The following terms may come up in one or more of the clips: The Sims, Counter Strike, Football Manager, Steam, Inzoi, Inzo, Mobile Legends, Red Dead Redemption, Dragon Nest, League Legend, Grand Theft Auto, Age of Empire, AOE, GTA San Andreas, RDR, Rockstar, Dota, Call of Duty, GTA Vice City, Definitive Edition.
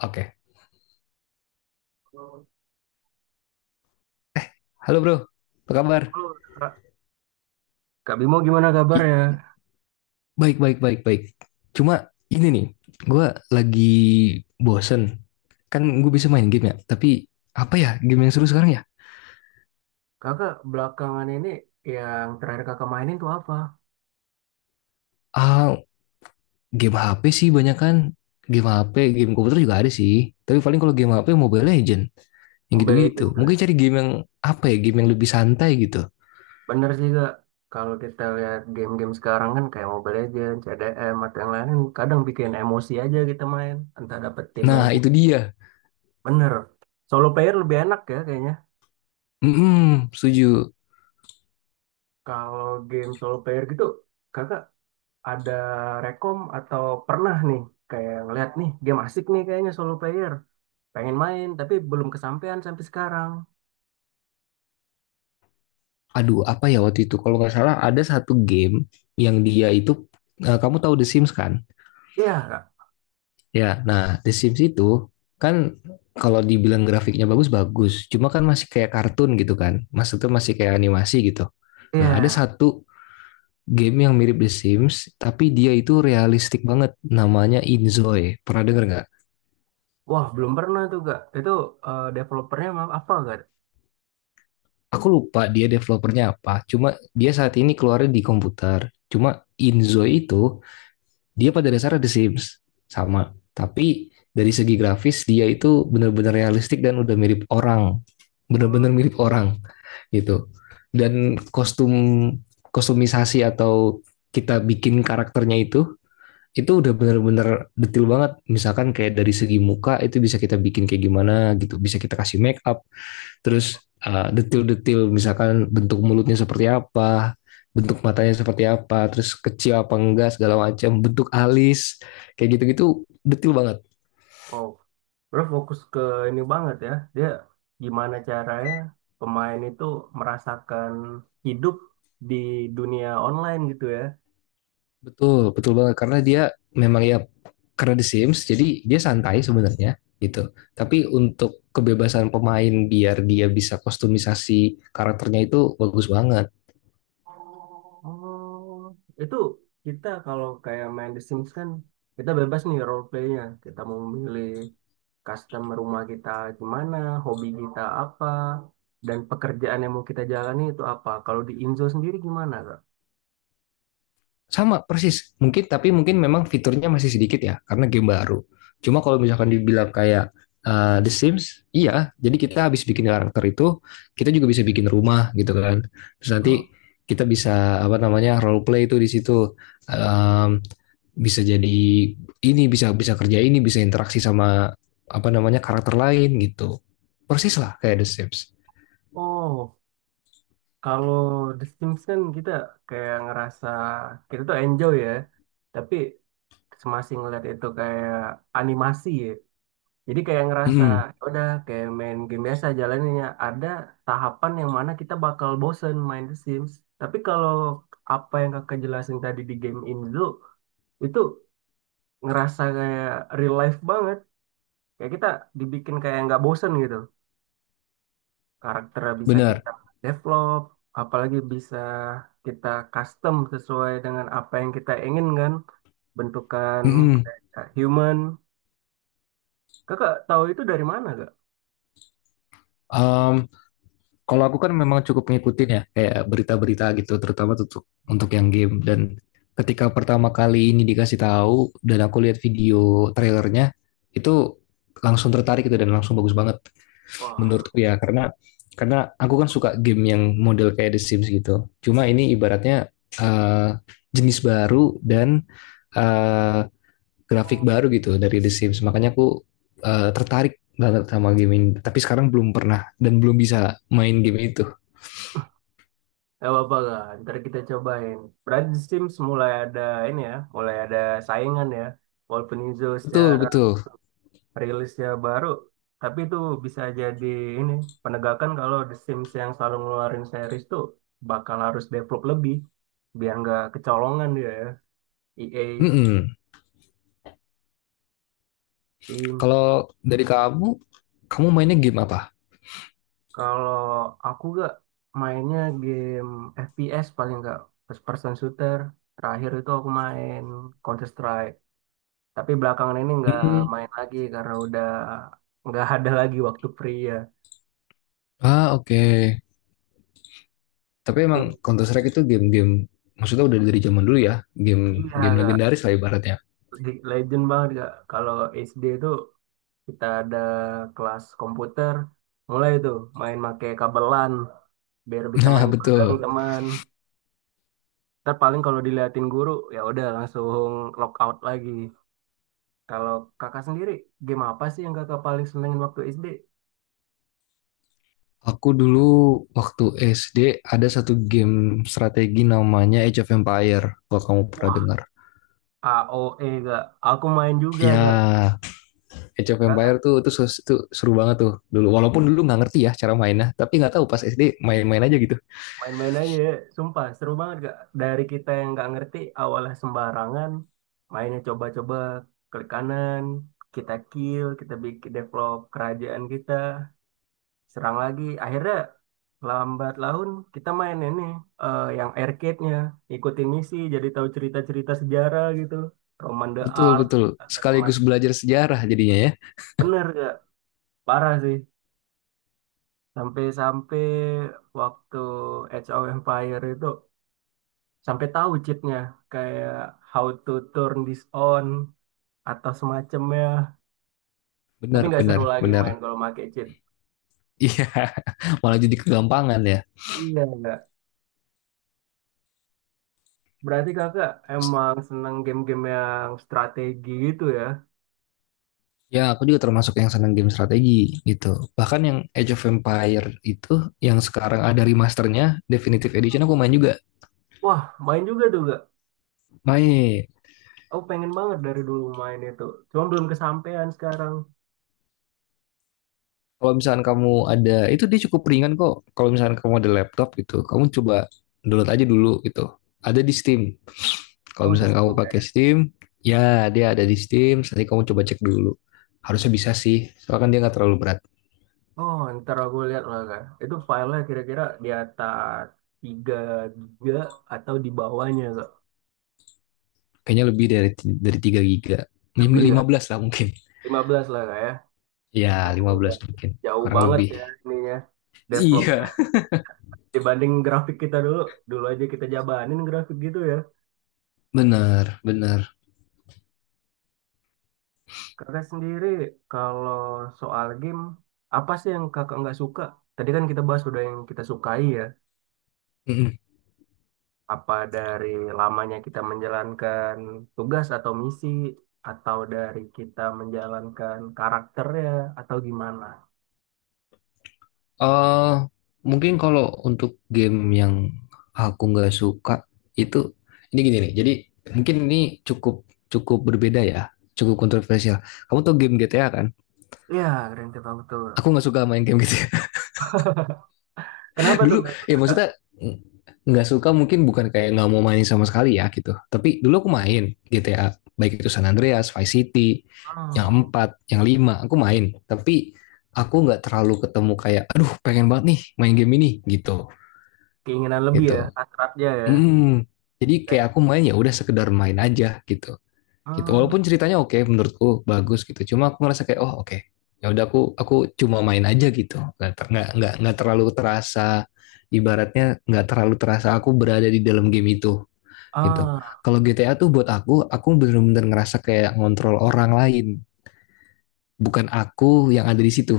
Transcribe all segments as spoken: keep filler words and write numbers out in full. Oke, Halo, halo bro, apa kabar? Kak Kak Bimo gimana I- kabarnya? baik, baik, baik, baik. Cuma ini nih, gue lagi bosen. Kan gue bisa main game ya, tapi apa ya game yang seru sekarang ya? Kakak belakangan ini yang terakhir kakak mainin tuh apa? Ah, game H P sih banyak kan. Game H P, game komputer juga ada sih. Tapi paling kalau game H P Mobile Legend, yang Mobile gitu-gitu. Legends Mungkin kali. cari game yang apa ya, game yang lebih santai gitu. Bener sih kak, kalau kita lihat game-game sekarang kan kayak Mobile Legends, C D M, atau yang lain kadang bikin emosi aja kita main. Entah dapet tim yang Nah, kuat. itu dia. Bener. Solo player lebih enak ya kayaknya. Mm-mm, setuju. Kalau game solo player gitu, kakak ada rekom atau pernah nih kayak ngeliat nih game asik nih kayaknya solo player. Pengen main tapi belum kesampaian sampai sekarang. Aduh, apa ya waktu itu? Kalau nggak salah ada satu game yang dia itu, eh, kamu tahu The Sims kan? Iya, Ya, nah The Sims itu kan kalau dibilang grafiknya bagus-bagus, cuma kan masih kayak kartun gitu kan. Maksudnya masih kayak animasi gitu. Nah, ada iya. satu game yang mirip The Sims, tapi dia itu realistik banget. Namanya Inzoi. Pernah denger nggak? Wah, belum pernah tuh, Kak. Itu eh, developernya maaf apa, Kak? Aku lupa dia developernya apa. Cuma dia saat ini keluarnya di komputer. Cuma Inzoi itu dia pada dasarnya The Sims sama, tapi dari segi grafis dia itu benar-benar realistik dan udah mirip orang, Hmm. benar-benar mirip orang gitu. Dan kostum kostumisasi atau kita bikin karakternya itu itu udah benar-benar detail banget. Misalkan kayak dari segi muka itu bisa kita bikin kayak gimana gitu, bisa kita kasih make up, terus uh, detil-detil misalkan bentuk mulutnya seperti apa, bentuk matanya seperti apa, terus kecil apa enggak segala macam, bentuk alis kayak gitu-gitu detil banget. Wow. Bro fokus ke ini banget ya. Dia gimana caranya pemain itu merasakan hidup di dunia online gitu ya. Betul, betul banget karena dia memang ya, karena The Sims jadi dia santai sebenarnya gitu. Tapi untuk kebebasan pemain biar dia bisa kostumisasi karakternya itu bagus banget. Oh, itu kita kalau kayak main The Sims kan kita bebas nih role playnya. Kita mau memilih custom rumah kita gimana, hobi kita apa, dan pekerjaan yang mau kita jalani itu apa. Kalau di Inzo sendiri gimana, Kak? Sama persis. Mungkin tapi mungkin memang fiturnya masih sedikit ya karena game baru. Cuma kalau misalkan dibilang kayak uh, The Sims, iya. Jadi kita habis bikin karakter itu, kita juga bisa bikin rumah gitu kan. Terus nanti Hah? kita bisa apa namanya role play itu di situ, um, bisa jadi ini, bisa bisa kerja, ini bisa interaksi sama apa namanya karakter lain gitu, persis lah kayak The Sims. Oh, kalau The Sims kan kita kayak ngerasa kita tuh enjoy ya, tapi masih ngeliat itu kayak animasi ya. Jadi kayak ngerasa mm ya udah kayak main game biasa jalannya ada tahapan yang mana kita bakal bosen main The Sims. Tapi kalau apa yang kakak jelasin tadi di game Inzo itu ngerasa kayak real life banget. Kayak kita dibikin kayak nggak bosen gitu. Karakternya bisa benar kita develop, apalagi bisa kita custom sesuai dengan apa yang kita inginkan. Bentukan mm kayak human. Kakak tahu itu dari mana gak? um, Kalau aku kan memang cukup ngikutin ya, kayak berita-berita gitu, terutama untuk untuk yang game. Dan ketika pertama kali ini dikasih tahu dan aku lihat video trailernya, itu langsung tertarik gitu dan langsung bagus banget Wah, menurutku ya, karena karena aku kan suka game yang model kayak The Sims gitu. Cuma ini ibaratnya eh, jenis baru dan eh, grafik baru gitu dari The Sims. Makanya aku eh, tertarik banget sama game ini. Tapi sekarang belum pernah dan belum bisa main game itu. gak apa-apa gak? Ntar kita cobain. Berarti Sims mulai ada ini ya, mulai ada saingan ya. Walaupun Izo Betul, secara betul. rilisnya baru tapi itu bisa jadi ini penegakan kalau The Sims yang selalu ngeluarin series tuh bakal harus develop lebih biar nggak kecolongan dia ya E A Mm-mm. Steam. Kalau dari kamu, kamu mainnya game apa? Kalau aku gak mainnya game F P S paling nggak first person shooter terakhir itu aku main Counter Strike tapi belakangan ini nggak Hmm. main lagi karena udah nggak ada lagi waktu free ya. Ah, oke. Tapi Itu. emang Counter Strike itu game-game, maksudnya udah dari zaman dulu ya, game Iya, game Kak. legendaris lah ibaratnya. League Legend banget kak. Kalau S D itu kita ada kelas komputer, mulai tuh main make kabelan biar bisa Nah, main bareng betul. teman. Ntar paling kalau diliatin guru ya udah langsung lockout lagi. Kalau kakak sendiri game apa sih yang kakak paling senengin waktu S D? Aku dulu waktu S D ada satu game strategi namanya Age of Empire, kalau kamu pernah Wah, dengar. A O E kak. Aku main juga kak. Ya, Age of Empire Kakak tuh itu seru banget tuh dulu. Walaupun dulu nggak ngerti ya cara mainnya, tapi nggak tahu pas S D main-main aja gitu. Main-main aja ya. Sumpah, seru banget gak? Dari kita yang nggak ngerti, awalnya sembarangan, mainnya coba-coba, klik kanan, kita kill, kita bikin develop kerajaan kita, serang lagi. Akhirnya lambat laun kita main ini eh, yang arcade-nya, ikutin misi, jadi tahu cerita-cerita sejarah gitu, Roman the Betul, Art betul. atau Sekaligus semacam. belajar sejarah jadinya ya. Bener gak? Parah sih. Sampai-sampai waktu Age of Empire itu sampai tahu cheatnya kayak how to turn this on atau semacamnya tapi Benar, nggak seru benar, lagi benar. main kalau pakai cheat. Iya, malah jadi kegampangan ya. Iya nggak, berarti kakak Terus, emang seneng game-game yang strategi gitu ya. ya, aku juga termasuk yang senang game strategi gitu. Bahkan yang Age of Empire itu, yang sekarang ada remasternya, Definitive Edition aku main juga. Wah main juga tuh gak, Main. aku pengen banget dari dulu main itu cuma belum kesampaian sekarang. Kalau misalkan kamu ada itu dia cukup ringan kok. Kalau misalkan kamu ada laptop gitu, kamu coba download aja dulu gitu. Ada di Steam. Kalau Oh di misalkan Steam kamu nggak pakai ya. Steam, ya dia ada di Steam. Nanti kamu coba cek dulu. Harusnya bisa sih. Soalnya kan dia nggak terlalu berat. Oh ntar aku lihat lah kak itu filenya kira-kira di atas tiga giga atau di bawahnya kak. Kayaknya lebih dari dari tiga giga. Lebih lima kak? belas lah mungkin. Lima belas lah kak ya. Ya, Aku lima udah belas mungkin. jauh Kurang banget lebih. ya ininya developnya Iya, dibanding grafik kita dulu. Dulu aja kita jabanin grafik gitu ya. benar, benar. Kakak sendiri kalau soal game apa sih yang kakak nggak suka, tadi kan kita bahas udah yang kita sukai ya, apa dari lamanya kita menjalankan tugas atau misi atau dari kita menjalankan karakternya atau gimana. eh Mungkin kalau untuk game yang aku nggak suka itu ini gini nih. Jadi mungkin ini cukup cukup berbeda ya, cukup kontroversial. Kamu tau game G T A kan? Ya, Grand Theft Auto. Aku nggak suka main game G T A. Kenapa tuh Dulu nggak suka, ya kakak? maksudnya mm, nggak suka mungkin bukan kayak nggak mau main sama sekali ya gitu. Tapi dulu aku main G T A baik itu San Andreas, Vice City, yang Hmm, empat, yang lima aku main. Tapi aku nggak terlalu ketemu kayak, aduh pengen banget nih main game ini gitu keinginan lebih ya gitu. hasratnya ya. mm Jadi kayak Kayak, aku main ya udah sekedar main aja gitu. Gitu. hmm, Walaupun ceritanya oke menurutku bagus gitu. Cuma aku ngerasa kayak oh oke. Ya udah aku aku cuma main aja gitu. Nggak ter- nggak nggak nggak terlalu terasa ibaratnya nggak terlalu terasa aku berada di dalam game itu gitu. ah, Kalau G T A tuh buat aku aku bener-bener ngerasa kayak ngontrol orang lain, bukan aku yang ada di situ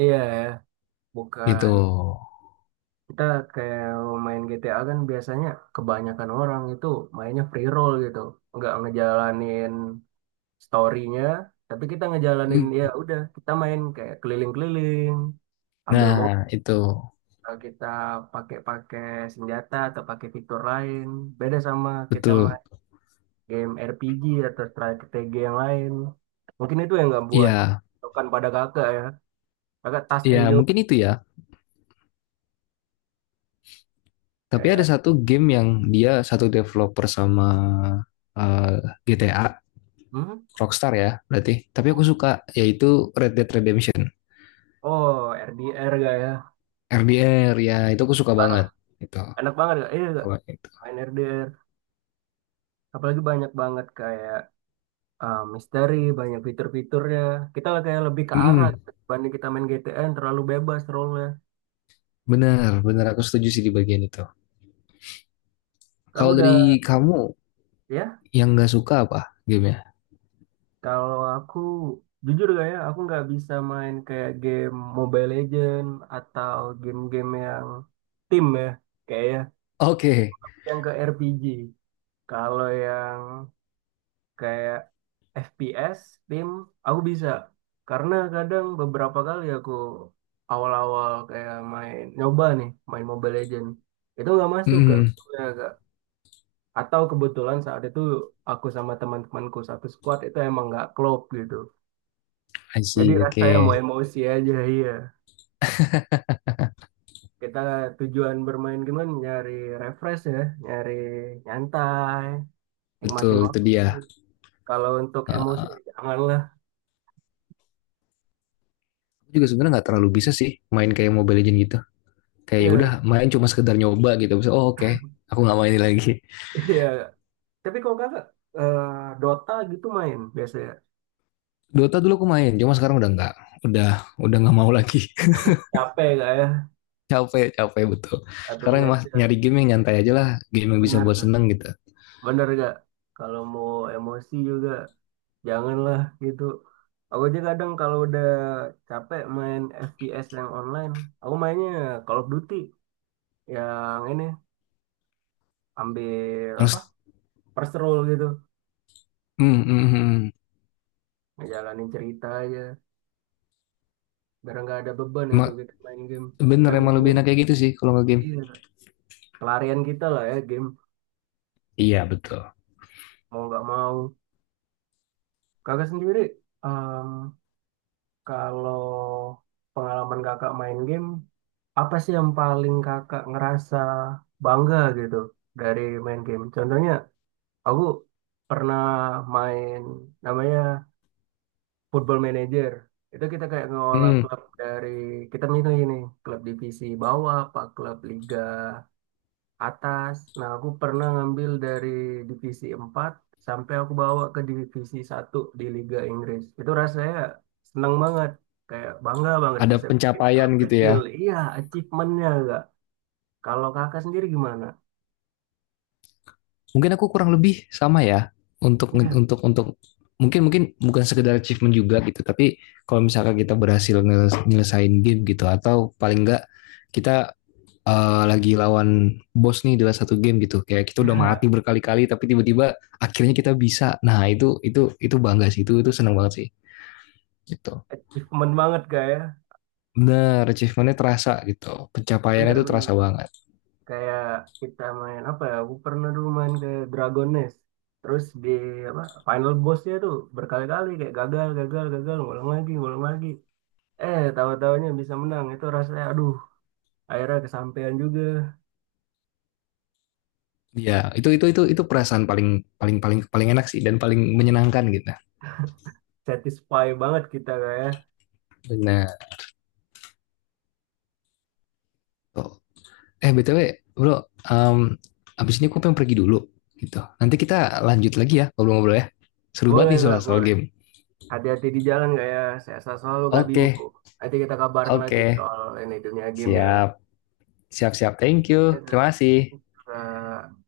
iya ya, gitu. bukan kita kayak main G T A kan biasanya kebanyakan orang itu mainnya free roll gitu, nggak ngejalanin story-nya, tapi kita ngejalanin Hmm. ya udah kita main kayak keliling-keliling, ambil Nah, mobil, itu kita pakai-pakai senjata atau pakai fitur lain, beda sama kita betul. main game R P G atau strategi yang lain. Mungkin itu yang nggak buat Iya, bukan pada kakak ya, kakak tas iya and joke mungkin itu ya. Tapi ada kayak satu game yang dia satu developer sama eh, G T A, hmm? Rockstar ya berarti. Tapi aku suka yaitu Red Dead Redemption. Oh, R D R gak ya? R D R ya itu aku suka Parah. banget itu Enak banget gak? Iya gak? kalau itu. Main R D R. Apalagi banyak banget kayak eh, misteri, banyak fitur-fiturnya. Kita lah kayak lebih ke arah Mm, gitu. Dibanding kita main G T N, terlalu bebas role-nya. Bener bener aku setuju sih di bagian itu. Kalau Aku udah, dari kamu ya, yang nggak suka apa gamenya? kalau aku jujur gak ya, aku nggak bisa main kayak game Mobile Legend atau game-game yang tim ya. Kayak ya, Oke. yang ke R P G. Kalau yang kayak F P S tim aku bisa karena kadang beberapa kali aku awal-awal kayak main nyoba nih main Mobile Legend itu nggak masuk ke Mm, ya, Kak. Atau kebetulan saat itu aku sama teman-temanku satu squad itu emang nggak klop gitu I jadi see. rasanya Oke, mau emosi aja iya kita tujuan bermain game kan nyari refresh ya nyari nyantai nikmatin betul itu waktu dia. kalau untuk emosi Eh, janganlah. aku juga sebenarnya nggak terlalu bisa sih main kayak Mobile Legends gitu. Kayak ya udah Iya, main cuma sekedar nyoba gitu. Bisa, oh oke, aku nggak mainin lagi. iya. Tapi kalau kakak eh, Dota gitu main biasanya. Dota dulu aku main, cuma sekarang udah nggak, udah udah nggak mau lagi. Capek gak ya? Capek, capek betul. Satu Sekarang match mas ya. nyari game yang nyantai aja lah, game yang bisa buat Bener. seneng gitu. Bener gak? Kalau mau emosi juga janganlah gitu. Aku aja kadang kalau udah capek main F P S yang online, aku mainnya Call of Duty yang ini ambil apa? Yang First roll gitu. hmm, hmm, hmm. Hmm. Ngejalanin cerita aja biar nggak ada beban gitu Emang kita main game. bener Kan emang game lebih kan enak kayak gitu sih kalau nggak game. iya, pelarian kita lah ya game Iya betul. mau nggak mau. Kakak sendiri kalau pengalaman kakak main game, apa sih yang paling kakak ngerasa bangga gitu dari main game? Contohnya, aku pernah main namanya Football Manager. Itu kita kayak ngelola Hmm, klub dari, kita milih ini, klub divisi bawah, apa klub liga atas. Nah, aku pernah ngambil dari divisi empat sampai aku bawa ke divisi satu di Liga Inggris. Itu rasanya seneng banget. Kayak bangga banget ada bisa bikin pencapaian klub gitu ya. kecil. Iya, achievementnya enggak. Kalau kakak sendiri gimana? Mungkin aku kurang lebih sama ya untuk Ya, untuk untuk mungkin mungkin bukan sekedar achievement juga gitu, tapi kalau misalkan kita berhasil ngeles- nyelesain game gitu atau paling enggak kita eh, lagi lawan bos nih dalam satu game gitu. Kayak kita udah ya, mati berkali-kali tapi tiba-tiba akhirnya kita bisa. Nah, itu itu itu bangga sih, itu itu seneng banget sih gitu. achievement banget kak ya. Bener, achievementnya terasa gitu. Pencapaiannya itu Bener-bener. terasa banget. Kayak kita main apa ya, aku pernah dulu main ke Dragon Nest. Terus di apa, final bossnya tuh berkali-kali kayak gagal, gagal, gagal, ngulang lagi, ngulang lagi. Eh, tahu-tahunya bisa menang. Itu rasanya, aduh, akhirnya kesampaian juga. Ya itu itu itu itu perasaan paling paling paling paling enak sih dan paling menyenangkan gitu. Satisfy banget kita, Kak ya. Nah, tuh. Eh, B T W, Bro, em abis ini aku pengen pergi dulu gitu. Nanti kita lanjut lagi ya ngobrol-ngobrol ya. Seru banget Boleh, nih Kak, soal soal boleh. game. Hati-hati di jalan, Kak ya. Sehat selalu, Kak Bimo. Oke, Nanti kita kabarin lagi oke. soal ini dunia game ya. Siap. Siap-siap. Thank Ya, you. Kak. Terima Oke, kasih. Kak.